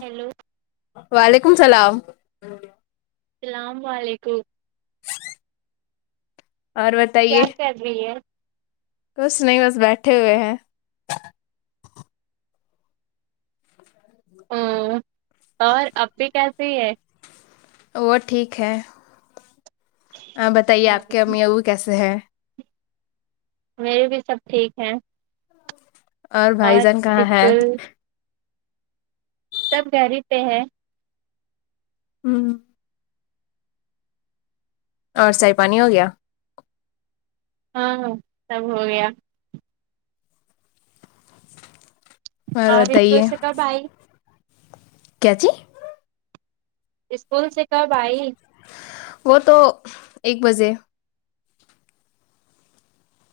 Hello وعلیکم السلام السلام علیکم اور کیا بتائیے کر رہی ہے کچھ نہیں بس بیٹھے ہوئے ہیں ہمم اور اپی کیسی ہے وہ ٹھیک ہے آپ بتائیے آپ کے ہوں، امی ابو کیسے ہیں میرے بھی سب ٹھیک ہے اور بھائی جان کہاں ہے اسکول سب گھر ہی پہ ہے ہوں اور چائی پانی ہو گیا ہاں ہاں سب ہو گیا اور ہاں بتائیے رٹوس کا بهائی کیا چی اسکول سے کب آئی وہ تو ایک بجے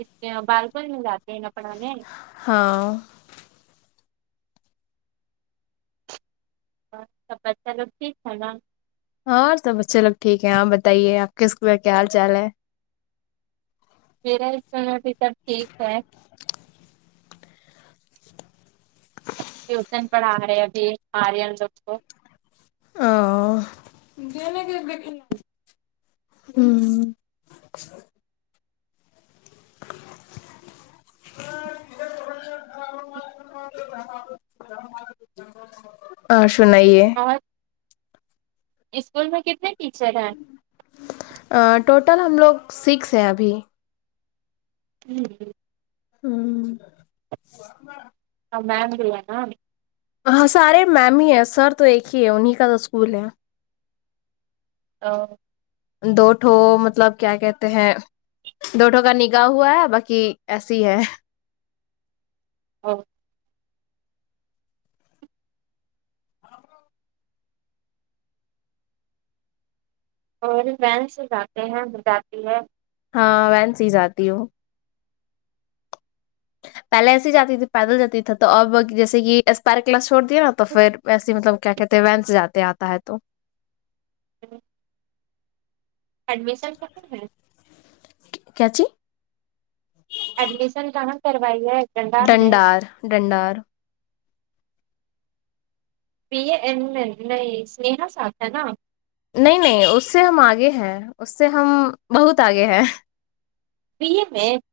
اس [unintelligible] جاتے ہیں نا پڑھانے ہاں اور سب بچہ لوگ ٹھیک ہے نا ہاں سب بچے لوگ ٹھیک ہیں آپ بتائیے آپ کے اسکول میں کیا حال چال ہے میرا اسکول میں بھی سب ٹھیک ہے ٹیوشن پڑھا رہے ہیں ابھی آریان لوگ کو آؤ جی ہوں [unintelligible] اور سنائیے بہت اسکول میں کتنے ٹیچر ہیں ٹوٹل ہم لوگ سکس ہیں ابھی ٹھیک ہے ہوں ہاں [unintelligible] ہاں سارے میم ہی ہیں سر تو ایک ہی ہے انہیں کا تو اسکول ہے اور دوٹھو مطلب کیا کہتے ہیں دوٹھوں کا نکاح ہوا ہے باقی ایسی ہے اب اور وین سے جاتے ہیں بتاتی ہے ہاں وین سے ہی جاتی ہوں پہلے ایسے ہی جاتی تھی پیدل جاتی تھا تو اب جیسے یہ اسپر کلاس چھوڑ دیا نا تو پھر ویسے ہی مطلب کیا کہتے ہیں وینس جاتے آتا ہے تو [unintelligible] ایڈمیشن [unintelligible] ہے کیاچی ایڈمیشن کہاں کروائی ہے گنڈار میں ڈنڈار ڈنڈار [unintelligible] ساھ ہے نا نہیں نہیں اس سے ہم آگے ہیں اس سے ہم بہت آگے ہیں [unintelligible]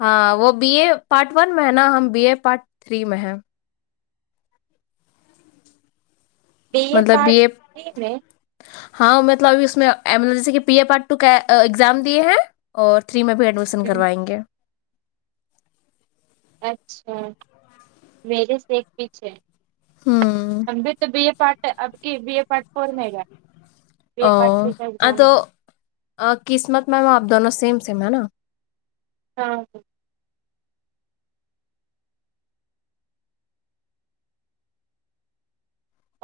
ہاں وہ بی اے پارٹ ون میں ہے نا ہم بی اے پارٹ تھری میں ہیں بی مطلب بی پارٹ اے تھری میں ہاں مطلب ابھی اس میں ایمرجنسی کے پی اے پارٹ ٹو کے ایگزام دیے ہیں اور تھری میں بھی ایڈمیشن ہوں، کروائیں گے اچھا میرے سے ایک پیچھے ہے ہمم ہم بھی تو بی اے پارٹ اب کی بی اے پارٹ فور میں گیا B A O part three کا آ ایگزام تو قسمت میں آپ دونوں سیم سیم ہے نا ہاں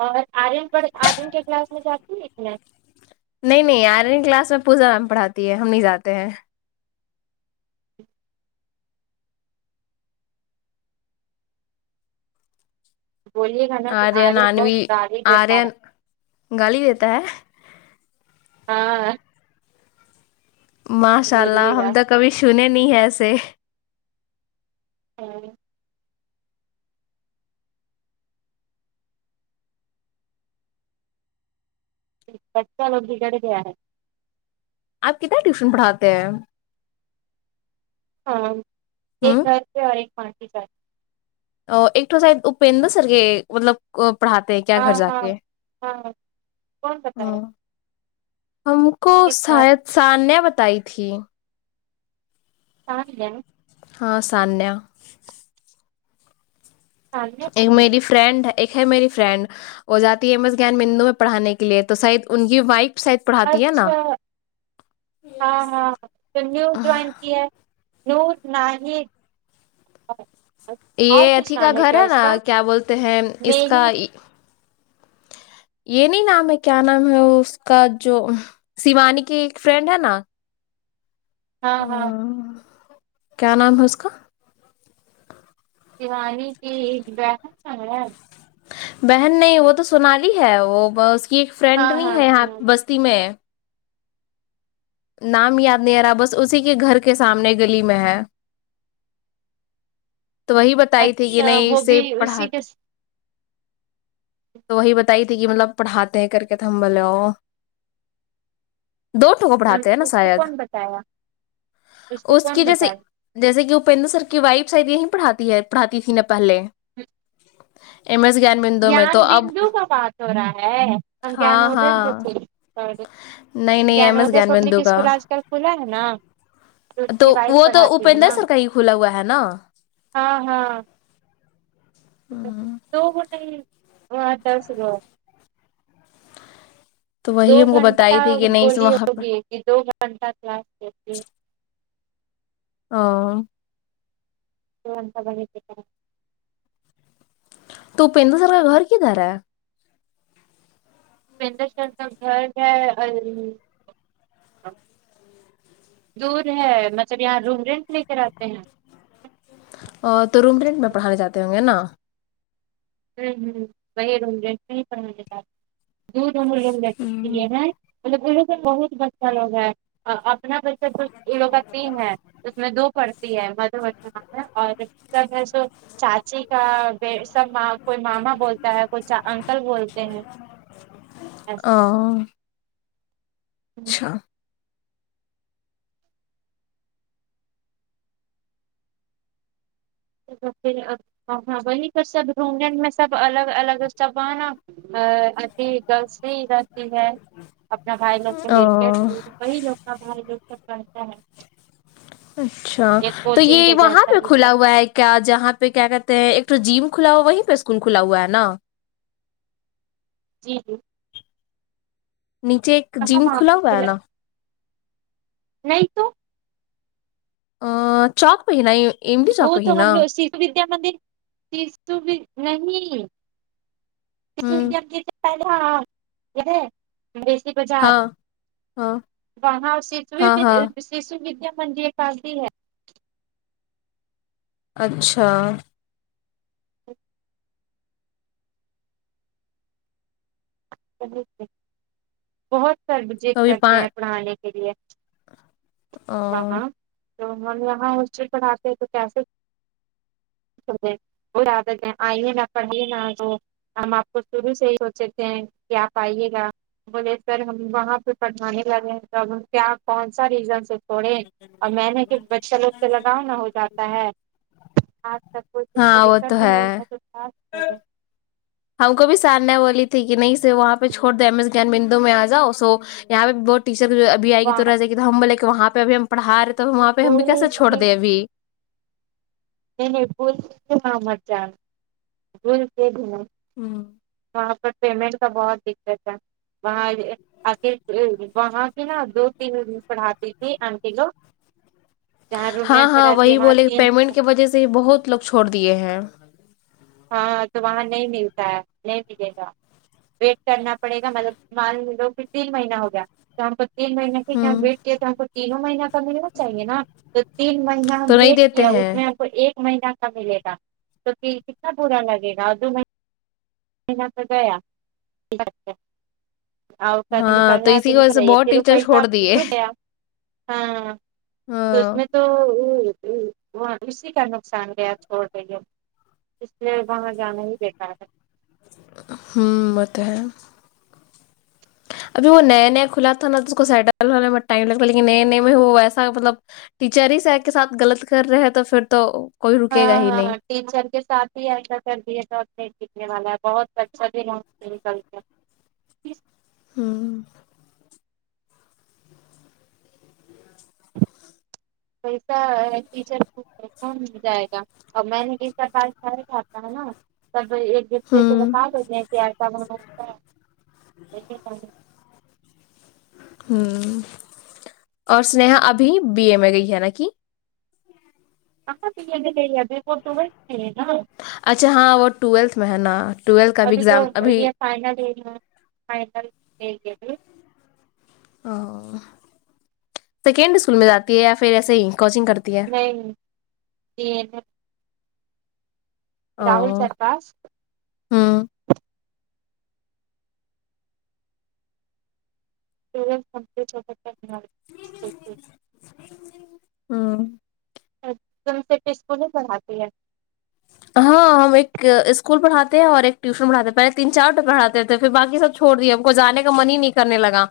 اور آرین پڑھ آرین کے کلاس میں جاتی ایک معم نہیں نہیں آرین نہیں کلاس میں پوزا میم پڑھاتی ہے ہم نہیں جاتے ہیں بولیے گا نا کہ آرین بہت انوی گالی دیتا آرین ہے گالی دیتا ہے ہاں ماشاء اللہ بولیے گا ہم تو کبھی سنے نہیں ہیں ایسے ہوں بچہ لوگ بگڑ گیا ہے آپ کتنا ٹیوشن پڑھاتے ہیں ہاں ایک ہوں گھر سے اور ایک [unintelligible] [unintelligible] مطلب کو پڑھاتے ہیں کیا ہاں گھر جا ہاں کے ہاں کون بتایا ہاں ہم کو کس کا شاید سانیہ بتائی تھی سانیہ ہاں سانیہ ثانیہ تو ایک کون ہے میری ف فرینڈ ایک ہے میری فرینڈ وہ جاتی ہے ایم ایس گیان مندو میں پڑھانے کے لیے تو شاید ان کی وائف شاید پڑھاتی ہے نا اچھا ہاں ہاں تو نیو جوائن کیا نیو نہی ہ اور یہ کچھ اتھی کا نام ہے گھر کیا اس کا نا کیا بولتے ہیں اس میری کا یہ نہیں نام ہے کیا نام ہے اس کا جو شیوانی کی ایک فرینڈ ہے نا ہاں ہاں آہ، کیا نام ہے اس کا شیوانی کی ایک بہن ہے بہن نہیں وہ تو سونالی ہے وہ ب اس کی ایک فرینڈ ہاں نہیں ہاں ہے یہاں سنالی بستی میں نام یاد نہیں آ رہا بس اسی کے گھر کے سامنے گلی میں ہے تو وہی بتائی تھی کہ اچھا نہیں وہ بھی اسے پڑھا اسی کے س- تو وہی بتائی تھی کہ مطلب پڑھاتے ہیں کر کے تو ہم بولے او دو ٹھو پڑھاتے ہیں نا اس کو شاید کون بتایا کو اس کون کی جیسے بتایا جیسے کہ وہ پندو سر کی وائف ساید یہیں پڑھاتی ہے پڑھاتی تھی نہ پہلے ہں ایم ایس گان بندو میں تو اب بندو کا بات ہو رہا ہے ہم گیان ہاں ودے پے ہاں تھے نہیں نہیں Gyan M S Vidya public Bindu کا اسکول آج کل کھلا ہے نا اس تو کی وائف وہ تو پڑھاتی ہے اپیندر نا سر کا ہی کھلا ہوا ہے نا ہاں ہاں دو مٹ ہیتا سے [unintelligible] تو دو وہی ہم کو گھنٹہ بتائی تھی کہ نہیں بولی وہاں پر ہوگی کہ دو گھنٹہ کلاس کرتی ہاں کون پتہ نہیں کدھر تو اپیندر سر کا گھر کیدھر ہے اپیندر سر کا گھر ہے [unintelligible] دور ہے مطلب یہاں روم رینٹ لے کر آتے ہیں تو روم رینٹ میں پڑھانےجاتے ہوں گے نا ہوں ہوں وہیں روں رینٹ میں ہی پڑھاتے [unintelligible] یہ ہے مطلب انہوں کے بہت بچہ لوگ ہے ا اب اپنا پس لو کا تین ہے اس میں دو پڑھتے ہے مدو ورشنا ہے اور سب ہے سو چاچی کا ب سب ماں کوئی ماما بولتا ہے کوئی چا انکل بولتے ہیں ایسے ا ہوں اچھا نہیں تو پھر ہاں وہ پے سب ڈونگھن میں سب الگ الگ سب ہے نا ا ابھی گلس بھی رہتی ہے اپنا بھائی لوگ کو لے کے ا تو وہی لوگ کا بھائی لوگ سب پڑتا ہے اچھا ایک تو کوچنگ یہ کے وہاں جیسا پہ ہی کھلا سب ہوا ہے کیا جہاں پہ کیا کہتے ہیں ایک تو جیم کھلا ہو وہیں پہ اسکول کھلا ہوا ہے نا جی جی نیچے ایک کہاں جم وہاں کھلا ہوا ہے پہ نا نہیں تو ا چوک بہ نہیں ہی املی وہ چوک پہ تو ہی ہم نا شیشو ودیا مندر شو نہیں ہوں [unintelligible] سی بازار ہاں ہاں وہاں [unintelligible] س [unintelligible] ہاں ہاں ج سوویددیا منے یہ آتی ہے اچھا بہت سر جد کبھی پا کرتے ہیں پڑھانے کے لیے آ، ہاں ہاں تو ہم یہاں ہاسٹل پر آتے ہیں تو کیسے کریں روز آکر کے آئیے نہ پڑھیے نہ وہ ہم آپ کو شروع سے ہی سوچے تھے ہیں کہ آپ آئیے گا بولے سر ہم وہاں پہ پٹھانے لگے ہیں تو اب کیا کون سا ریزنس چھوڑے اور میںنے کے بچہ لوگ سے لگاؤ نہ ہو جاتا ہے آپ سب کوئی چیز کا ہاں وہ تو دقت ہی نہیں ہے [unintelligible] ب خے ہم کو بھی سر نے والی تھی کہ نہیں سر وہاں پہ چھوڑ دے ایم ایس گان بندو میں آ جاؤ سو یہاں پہ بہت ٹیچر ہے ابھی آئے گی وہاں تو رہ جاے گی ہم بولے کہ وہاں پہ اب ہم پڑھا رہے تو وہاں پہ ہم بھی بول کیسے چھوڑ کی دیں ابھی نہیں بول [unintelligible] محمد جان [unintelligible] د ر کے بھی ہوں وہاں پر پیمنٹ کا بہت دقت ہے وہاں آخ وہاں سے نا دو تین پڑھاتی تھی انٹی لوگ جہاں روم ہاں رینٹ پر ہاں رہتی ہے وہی وہاں بولے تین پیمنٹ کی وجہ سے ہی بہت لوگ چھوڑ دیے ہیں ہاں تو وہاں نہیں ملتا ہے نہیں ملے گا ویٹ کرنا پڑے گا مطلب مان لو پھر تین مہینہ ہو گیا تو ہم کو تین مہینے کی کہ ہوں ویٹ کیا تو ہم کو تینوں مہینہ کا ملنا چاہیے نا تو تین مہینہ ہم تو نہیں ویٹ دیتے کیا اس ہیں میں ہم کو ایک مہینہ کا ملے گا کیوں کی کتنا برا لگے گا دو مہینہ تو گیا اور کد ہاں نکلنا ہے اسی تو کی وجہ سے بہت نکلے رو ٹیچر پیس چھوڑ آپ ل دیے لوں گیا [unintelligible] ہاں تو اس ہاں میں تو او او وہ اسی کا نقصان گیا چھوڑ دیے اس لیے وہاں جانا ہی بےیکار ہے ہوں وہ تو ہے ابھی وہ نیا نیا کھلا تھا نا تو اس کو سیٹل ہونے میں ٹائم لگتا لیکن نئے نئے میں وہ ویسا مطلب ٹیچر ہی سر کے ساتھ غلط کر رہے ہیں تو پھر تو کوئی رکے گا ہاں ہی ہاں نہیں ٹیچر کے ساتھ ہی ایسا کر دیا تھا اب نہی ٹکنے والا ہے بہت اچھا بھی ہوا نکل گیا ہوں پیسا ٹیچر کو کون مل جائے گا ا میں نے کس کا پاس سر کھاتا ہے نا [unintelligible] سب ایک دوسرے کو ہوں بتا دیتے ہیں کہ ایسا بنتا [unintelligible] ہمم اور سنییہا ابھی بی اے میں گئی ہے نا کہ کہاں بی اے میں گئی ہے ابھی تو وہ ٹویلتھ میں ہے نا اچھا ہاں وہ ٹویلتھ میں ہے نا ٹویلتھ کا بھی ابھی تو ایگزام ابھی یہ فائنل ہے فائنل دیگی ابھی ا سیکنڈ اسکول میں جاتی ہے یا پھر ایسے ہی کوچنگ کرتی ہے [unintelligible] او راہل سر پاس ہوں پ کمپلی چوپ [unintelligible] ہاں ایک دم سے ٹش اسکول ہی پڑھاتی ہے ہاں ہم ایک اسکول پڑھاتے ہیں اور ایک ٹیوشن پڑھاتے ہیں پہے تین چار پڑھاتے تھے پھر باقی سب چھوڑ دیا ہم کو جانے کا من ہی نہیں کرنے لگا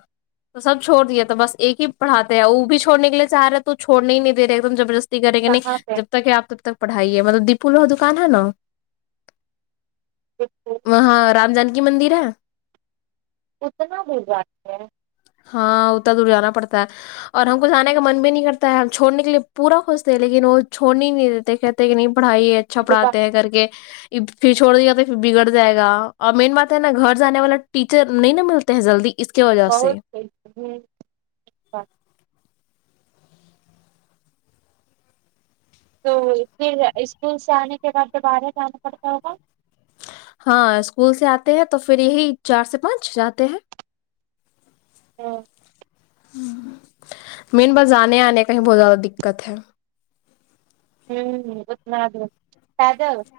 تو سب چھوڑ دیا تو بس ایک ہی پڑھاتے ہیں وہ بھی چھوڑنے کے لیے چاہ رہے تو چھوڑنے نہیں دے ایک دم زبردست تی کرے گا نہیں کہاں پہ جب تک ہے آپ تب تک پڑھائیے مطلب دیپول دکان ہے نا کو وہاں رام جان کی مندر ہے اتنا دور جاتی ہے ہاں اتنا دور جانا پڑتا ہے اور ہم کو جانے کا من بھی نہیں کرتا ہے ہم چھوڑنے کے لیے پورا خوشتے ہیں لیکن وہ چھڑنے ہی نہیں دیتے کہتے کی نہیں پڑھائی اچھا جو با- پڑھاتے ہیں کر کے کےپھر چھوڑ دے گا تو پھر بگڑ جائے گا اور مین بات ہے نا گھر جانے والا ٹیچر نہیں نا ملتے ہیں جلدی اس کی وجہ سے ہوں [unintelligible] تو پھر اسکول سے آنے کے بعد دوبارہ جانا پڑتا ہوگا ہاں اسکول سے آتے ہیں تو پھر یہی چار سے پانچ جاتے ہیں ہاں مین بس جانے آنے کا ہی بہت زیادہ دقت ہے چل جاتی ہو [unintelligible]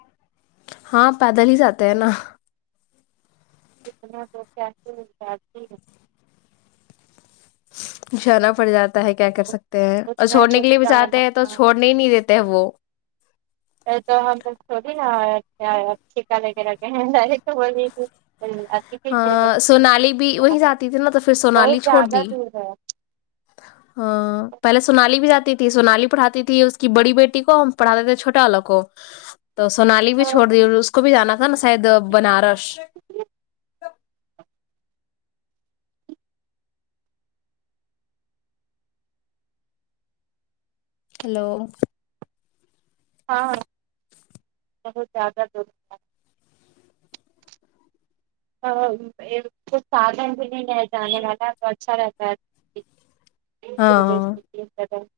ہاں پیدل ہی جاتے ہیں نا اتنا دور کیسے ہو جاتی ہیں جانا پڑ جاتا ہے کیا کر سکتے ہیں اور اتنا چھوڑنے دور کے لیے بھی جاتے جانا ہیں تو آنا۔ چھوڑ نے نہیں دیتا ہے وہ تو ہم تھوڑی نا چھیکا لغیرہ کہریک تو ب تھی [unintelligible] امم اچ ہاں سونالی بھی وہیں جاتی تھی نا تو پھر بہت سونالی چھوڑ زیادہ دی دور ہے ہاں پہلے سونالی بھی جاتی تھی سونالی پڑھاتی تھی اس کی بڑی بیٹی کو ہم پڑھاتے تھے چھوٹا والا کو تو سونالی بھی ہاں چھوڑ دی اس کو بھی جانا تھا نا شاید بنارش [unintelligible] ہیلو ہاں بہت زیادہ گرمی ہے کچھ سادھن بھی نہیں لے جانے والا تو اچھا رہتا ہے ہاں [inaudible]